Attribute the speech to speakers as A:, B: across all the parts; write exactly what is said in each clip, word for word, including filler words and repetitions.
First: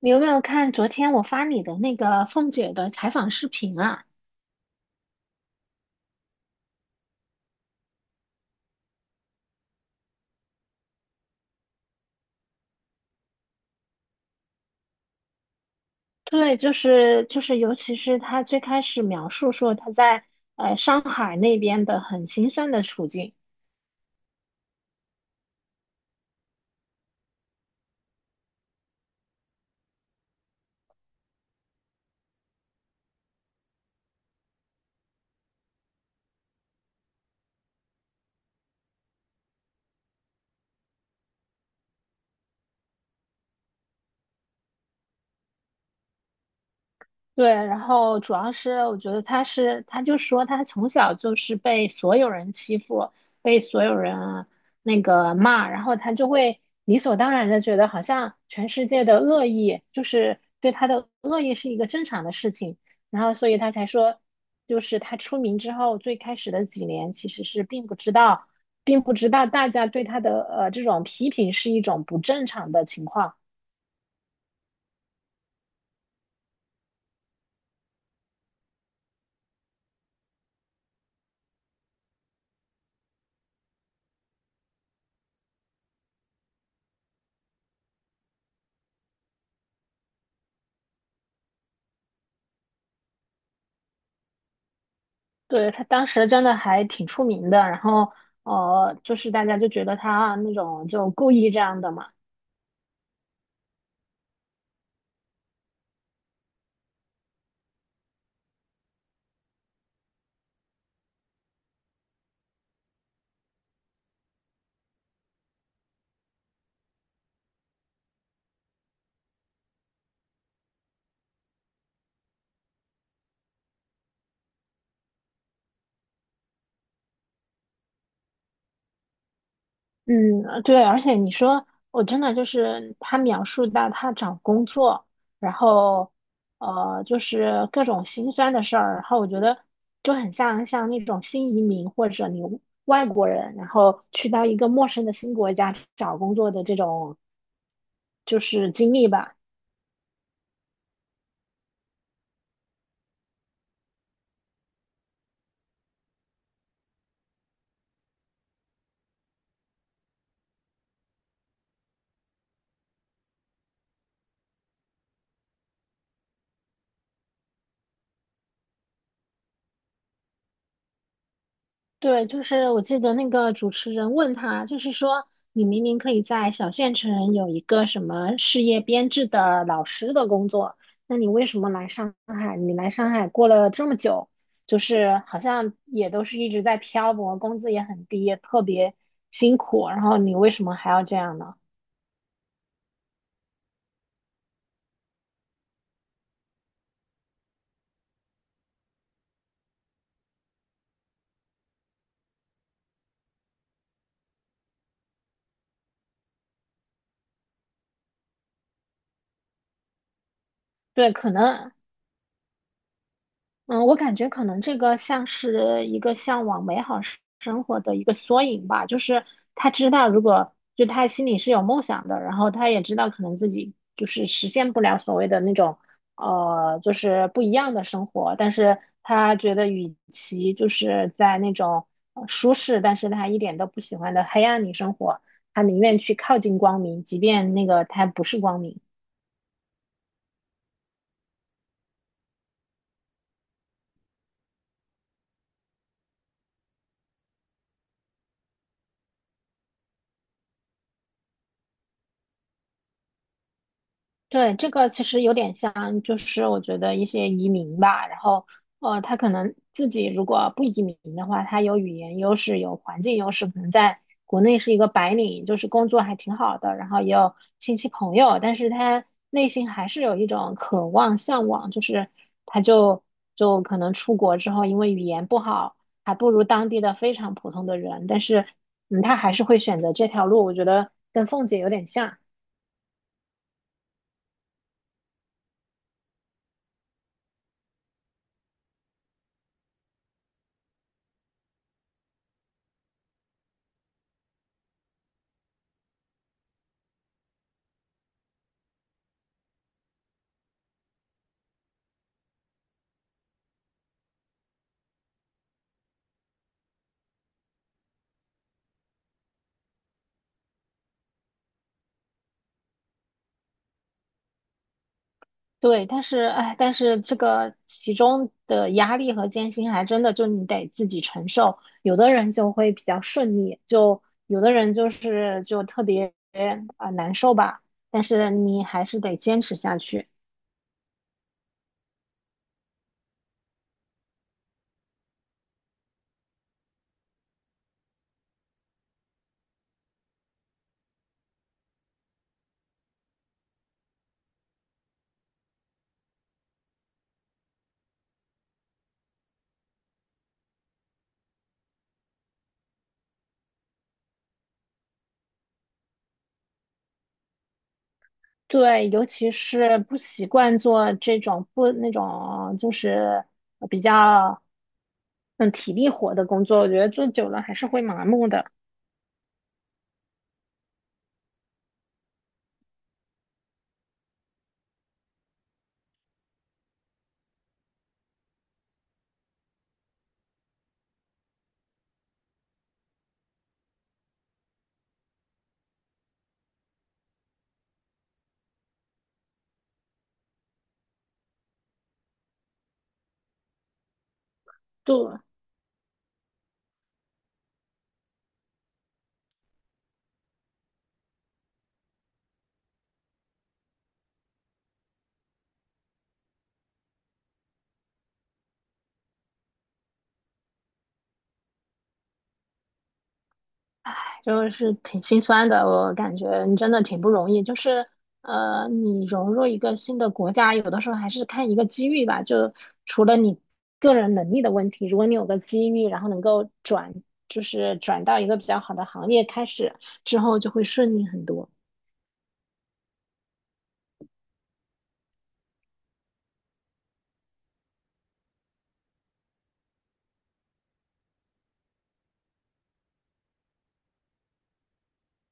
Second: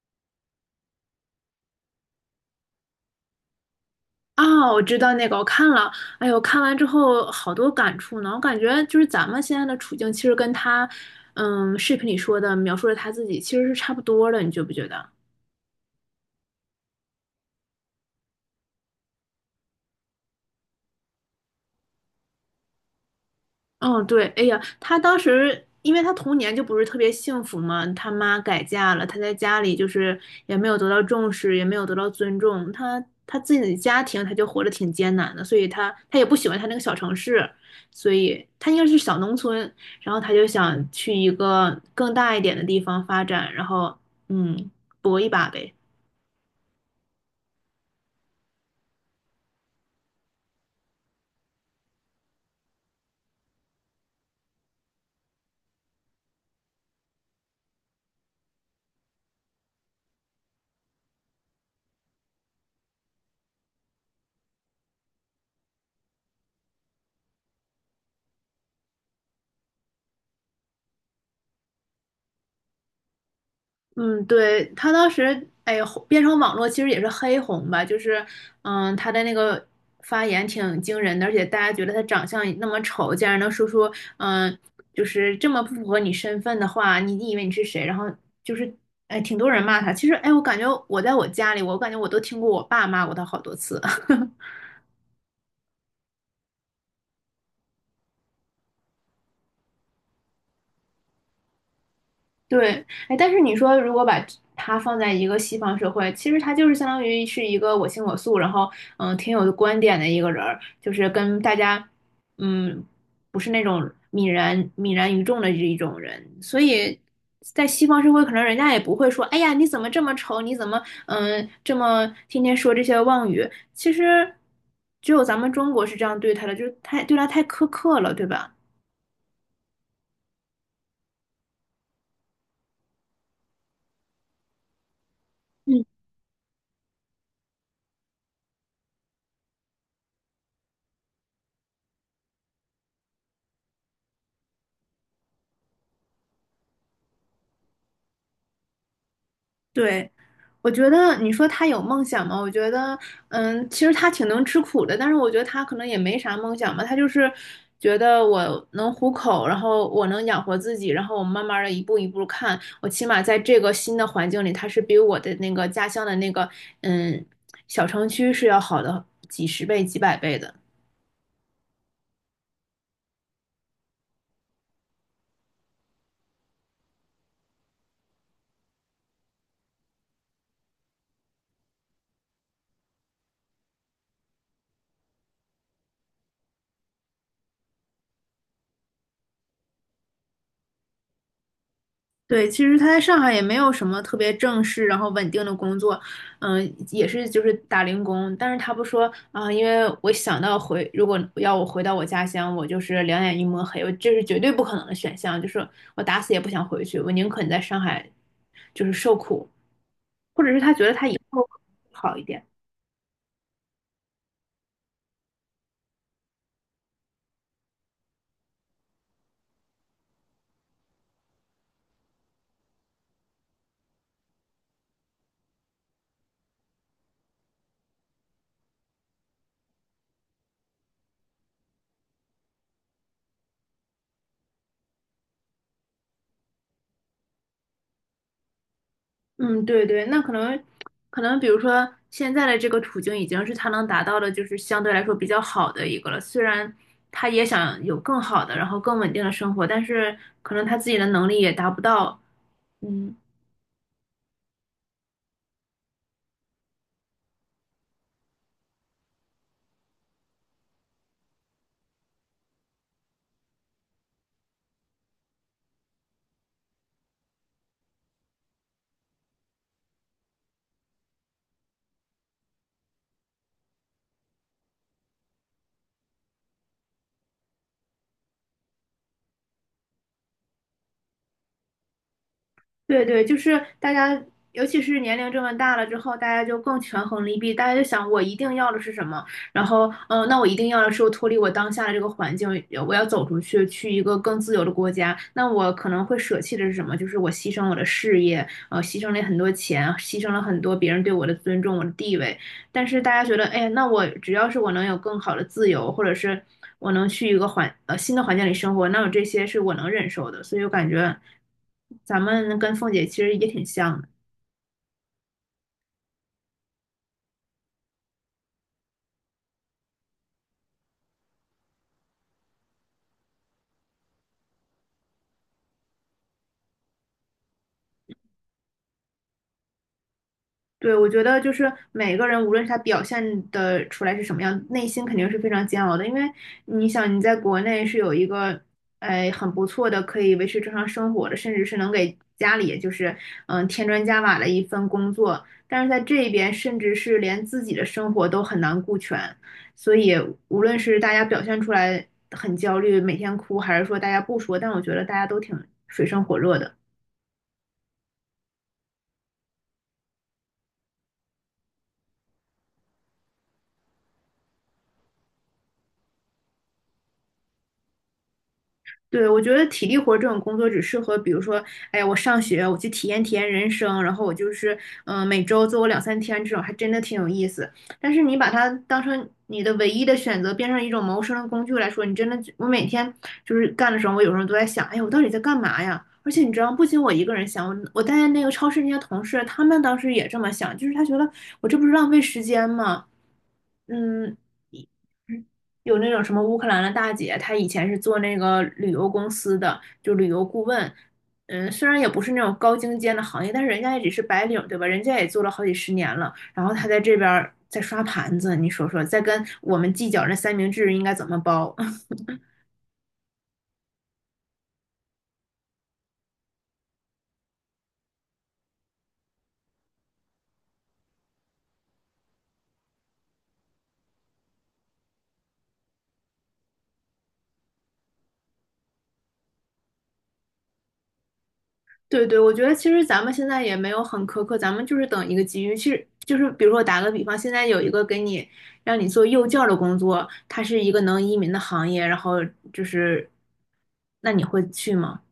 A: 你有没有看昨天我发你的那个凤姐的采访视频啊？
B: 啊，我知道那个，我看了，哎呦，看完之后好多感触呢。我感觉就是咱们现在的处境，其实跟他，嗯，视频里说的描述的他自己其实是差不多的，你觉不觉得？
A: 对，就是就是，尤其是她最开始描述说她在呃上海那边的很心酸的处境。
B: 哦，对，哎呀，他当时因为他童年就不是特别幸福嘛，他妈改嫁了，他在家里就是也没有得到重视，也没有得到尊重，他他自己的家庭他就活得挺艰难的，所以他他也不喜欢他那个小城市，所以他应该是小农村，然后他就想去一个更大一点的地方发展，然后嗯，搏一把呗。
A: 对，然后主要是我觉得他是，他就说他从小就是被所有人欺负，被所有人那个骂，然后他就会理所当然的觉得好像全世界的恶意就是对他的恶意是一个正常的事情，然后所以他才说，就是他出名之后最开始的几年其实是并不知道，并不知道大家对他的呃这种批评是一种不正常的情况。
B: 嗯，对，他当时，哎，红变成网络其实也是黑红吧，就是，嗯，他的那个发言挺惊人的，而且大家觉得他长相那么丑，竟然能说出，嗯，就是这么不符合你身份的话，你你以为你是谁？然后就是，哎，挺多人骂他。其实，哎，我感觉我在我家里，我感觉我都听过我爸骂过他好多次。
A: 对，他当时真的还挺出名的，然后呃，就是大家就觉得他那种就故意这样的嘛。
B: 对，哎，但是你说如果把他放在一个西方社会，其实他就是相当于是一个我行我素，然后嗯挺有观点的一个人儿，就是跟大家嗯不是那种泯然泯然于众的这一种人，所以在西方社会，可能人家也不会说，哎呀你怎么这么丑，你怎么嗯这么天天说这些妄语，其实只有咱们中国是这样对他的，就是太对他太苛刻了，对吧？
A: 嗯，呃对，而且你说我真的就是他描述到他找工作，然
B: 嗯。
A: 后呃，就是各种心酸的事儿，然后我觉得就很像像那种新移民或者你外国人，然后去到一个陌生的新国家找工作的这种就是经历吧。
B: 对，我觉得你说他有梦想吗？我觉得，嗯，其实他挺能吃苦的，但是我觉得他可能也没啥梦想吧，他就是觉得我能糊口，然后我能养活自己，然后我慢慢的一步一步看，我起码在这个新的环境里，他是比我的那个家乡的那个嗯小城区是要好的几十倍、几百倍的。
A: 对，就是我记得那个主持人问他，就是说你明明可以在小县城有一个什么事业编制的老师的工作，那你为什么来上海？你来上海过了这么久，就是好像也都是一直在漂泊，工资也很低，也特别辛苦，然后你为什么还要这样呢？
B: 对，其实他在上海也没有什么特别正式，然后稳定的工作，嗯，也是就是打零工。但是他不说啊，因为我想到回，如果要我回到我家乡，我就是两眼一抹黑，我这是绝对不可能的选项，就是我打死也不想回去，我宁肯在上海就是受苦
A: 对，可能
B: 好一点。
A: 嗯，我感觉可能这个像是一个向往美好生生活的一个缩影吧，就是他知道，如果就他心里是有梦想的，然后他也知道可能自己就是实现不了所谓的那种呃，就是不一样的生活，但是他觉得与其就是在那种呃舒适，但是他一点都不喜欢的黑暗里生活，他宁愿去靠近光明，即便那个他不是光明。
B: 嗯，对对，那可能可能，比如说现在的这个处境已经是他能达到的，就是相对来说比较好的一个了。虽然他也想有更好的，然后更稳定的生活，但是可能他自己的能力也达不到。嗯，
A: 对，这个其实有点像，就是我觉得一些移民吧，然后呃，他可能自己如果不移民的话，他有语言优势，有环境优势，可能在国内是一个白领，就是工作还挺好的，然后也有亲戚朋友，但是他内心还是有一种渴望、向往，就是他就就可能出国之后，因为语言不好，还不如当地的非常普通的人，但是嗯，他还是会选择这条路，我觉得跟凤姐有点像。
B: 对对，就是大家，尤其是年龄这么大了之后，大家就更权衡利弊，大家就想我一定要的是什么，然后，嗯、那我一定要的是我脱离我当下的这个环境，呃我要走出去，去一个更自由的国家，那我可能会舍弃的是什么？就是我牺牲我的事业，呃，牺牲了很多钱，牺牲了很多别人对我的尊重，我的地位，但是大家觉得，哎，那我只要是我能有更好的自由，或者是我能去一个环呃新的环境里生活，那我这些是我能忍受的。所以我感觉咱们跟凤姐其实也挺像的。
A: 对，但是哎，但是这个其中的压力和艰辛，还真的就你得自己承受。有的人就会比较顺利，就有的人就是就特别啊、呃难受吧。但是你还是得坚持下去。
B: 对，我觉得就是每个人，无论是他表现的出来是什么样，内心肯定是非常煎熬的。因为你想，你在国内是有一个，哎，很不错的可以维持正常生活的，甚至是能给家里就是嗯添砖加瓦的一份工作，但是在这边，甚至是连自己的生活都很难顾全。所以，无论是大家表现出来很焦虑，每天哭，还是说大家不说，但我觉得大家都挺水深火热的。
A: 对，尤其是不习惯做这种不那种就是比较嗯体力活的工作，我觉得做久了还是会麻木的。
B: 对，我觉得体力活这种工作只适合，比如说，哎，我上学，我去体验体验人生，然后我就是，嗯、每周做我两三天这种，还真的挺有意思。但是你把它当成你的唯一的选择，变成一种谋生的工具来说，你真的就，我每天就是干的时候，我有时候都在想，哎，我到底在干嘛呀？而且你知道，不仅我一个人想，我我带那个超市那些同事，他们当时也这么想，就是他觉得我这不是浪费时间吗？嗯，
A: 对。
B: 有那种什么乌克兰的大姐，她以前是做那个旅游公司的，就旅游顾问。嗯，虽然也不是那种高精尖的行业，但是人家也只是白领，对吧？人家也做了好几十年了，然后她在这边儿在刷盘子，你说说，在跟我们计较那三明治应该怎么包？
A: 就是挺心酸的。我感觉你真的挺不容易，就是呃，你融入一个新的国家，有的时候还是看一个机遇吧。就除了你个人能力的问题，如果你有个机遇，然后能够转，就是转到一个比较好的行业开始之后，就会顺利很多。
B: 对对，我觉得其实咱们现在也没有很苛刻，咱们就是等一个机遇。其实就是比如说打个比方，现在有一个给你让你做幼教的工作，它是一个能移民的行业，然后就是，那你会去吗？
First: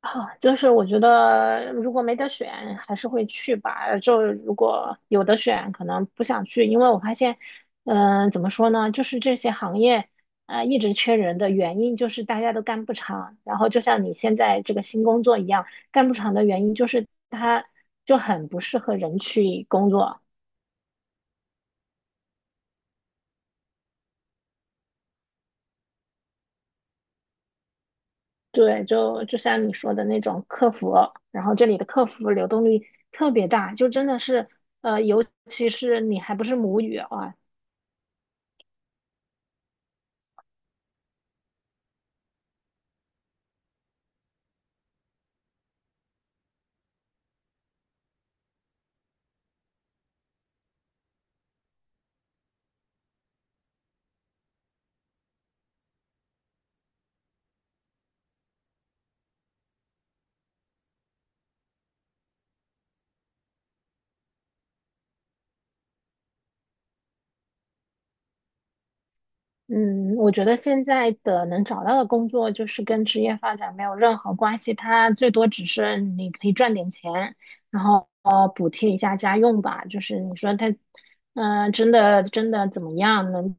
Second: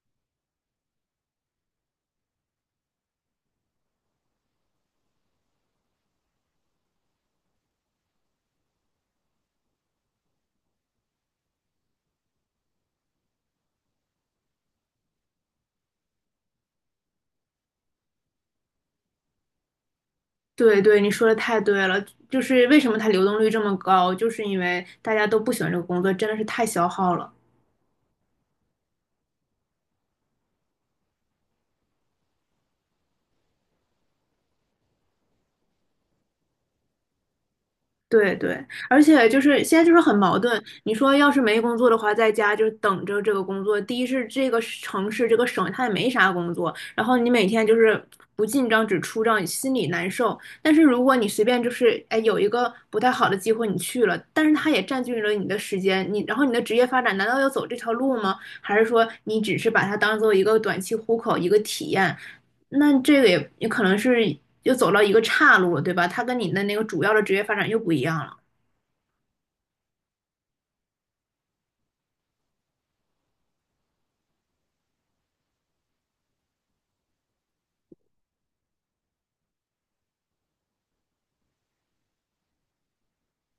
A: 啊，就是我觉得如果没得选，还是会去吧。就如果有的选，可能不想去，因为我发现，嗯、怎么说呢，就是这些行业，呃，一直缺人的原因就是大家都干不长。然后就像你现在这个新工作一样，干不长的原因就是它就很不适合人去工作。
B: 对对，你说的太对了，就是为什么它流动率这么高，就是因为大家都不喜欢这个工作，真的是太消耗了。
A: 对，就就像你说的那种客服，然后这里的客服流动率特别大，就真的是，呃，尤其是你还不是母语啊。
B: 对对，而且就是现在就是很矛盾。你说要是没工作的话，在家就是等着这个工作。第一是这个城市这个省它也没啥工作，然后你每天就是不进账只出账，心里难受。但是如果你随便就是哎有一个不太好的机会你去了，但是它也占据了你的时间，你然后你的职业发展难道要走这条路吗？还是说你只是把它当做一个短期糊口一个体验，那这个也也可能是又走到一个岔路了，对吧？它跟你的那个主要的职业发展又不一样了。
A: 嗯，我觉得现在的能找到的工作就是跟职业发展没有任何关系，它最多只是你可以赚点钱，然后呃补贴一下家用吧。就是你说他，嗯、真的真的怎么样，能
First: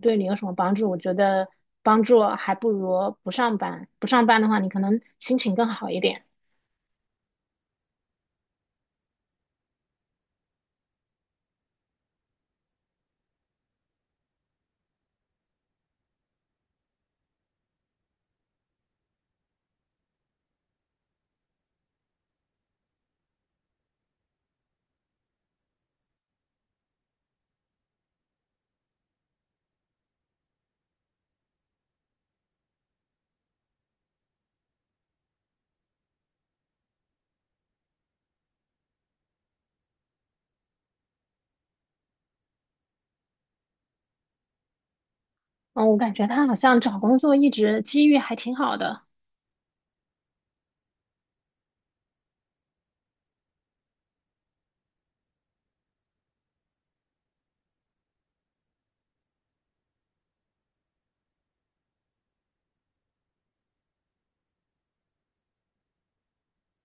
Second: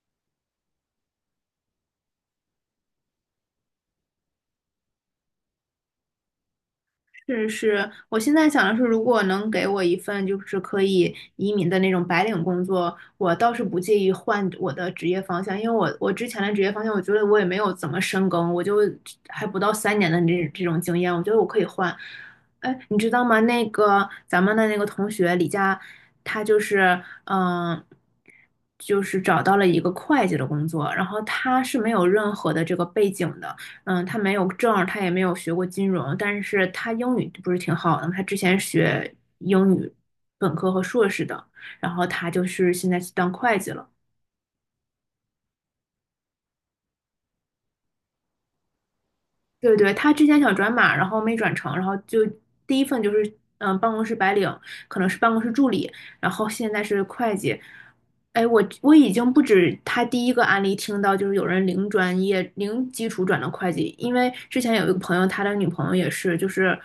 A: 对你有什么帮助？我觉得帮助还不如不上班。不上班的话，你可能心情更好一点。
B: 是是，我现在想的是，如果能给我一份就是可以移民的那种白领工作，我倒是不介意换我的职业方向，因为我我之前的职业方向，我觉得我也没有怎么深耕，我就还不到三年的这这种经验，我觉得我可以换。哎，你知道吗？那个咱们的那个同学李佳，他就是嗯、呃就是找到了一个会计的工作，然后他是没有任何的这个背景的。嗯，他没有证他也没有学过金融，但是他英语不是挺好的吗？他之前学英语本科和硕士的，然后他就是现在去当会计了。
A: 嗯，我感觉他好像找工作一直机遇还挺好的。
B: 对对，他之前想转码，然后没转成，然后就第一份就是嗯、呃办公室白领，可能是办公室助理，然后现在是会计。哎，我我已经不止他第一个案例听到，就是有人零专业、零基础转的会计，因为之前有一个朋友，他的女朋友也是，就是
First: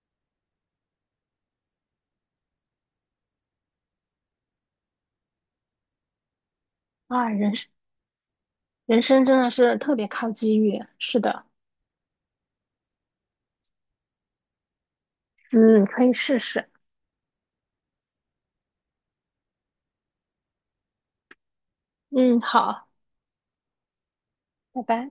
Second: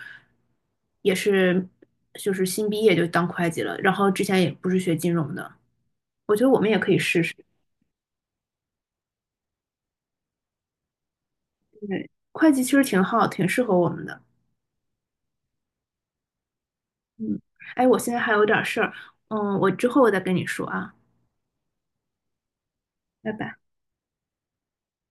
B: 也是就是新毕业就当会计了，然后之前也不是学金融的，我觉得我们也可以试
A: 啊，
B: 试，
A: 人生人生真的是特别靠机遇。是的，
B: 对，会计其实挺好，挺适合我们的。
A: 嗯，可以试试。
B: 嗯，哎，我现在还有点事儿，嗯，我之后我再跟你说啊，
A: 嗯，好，
B: 拜拜。
A: 拜拜。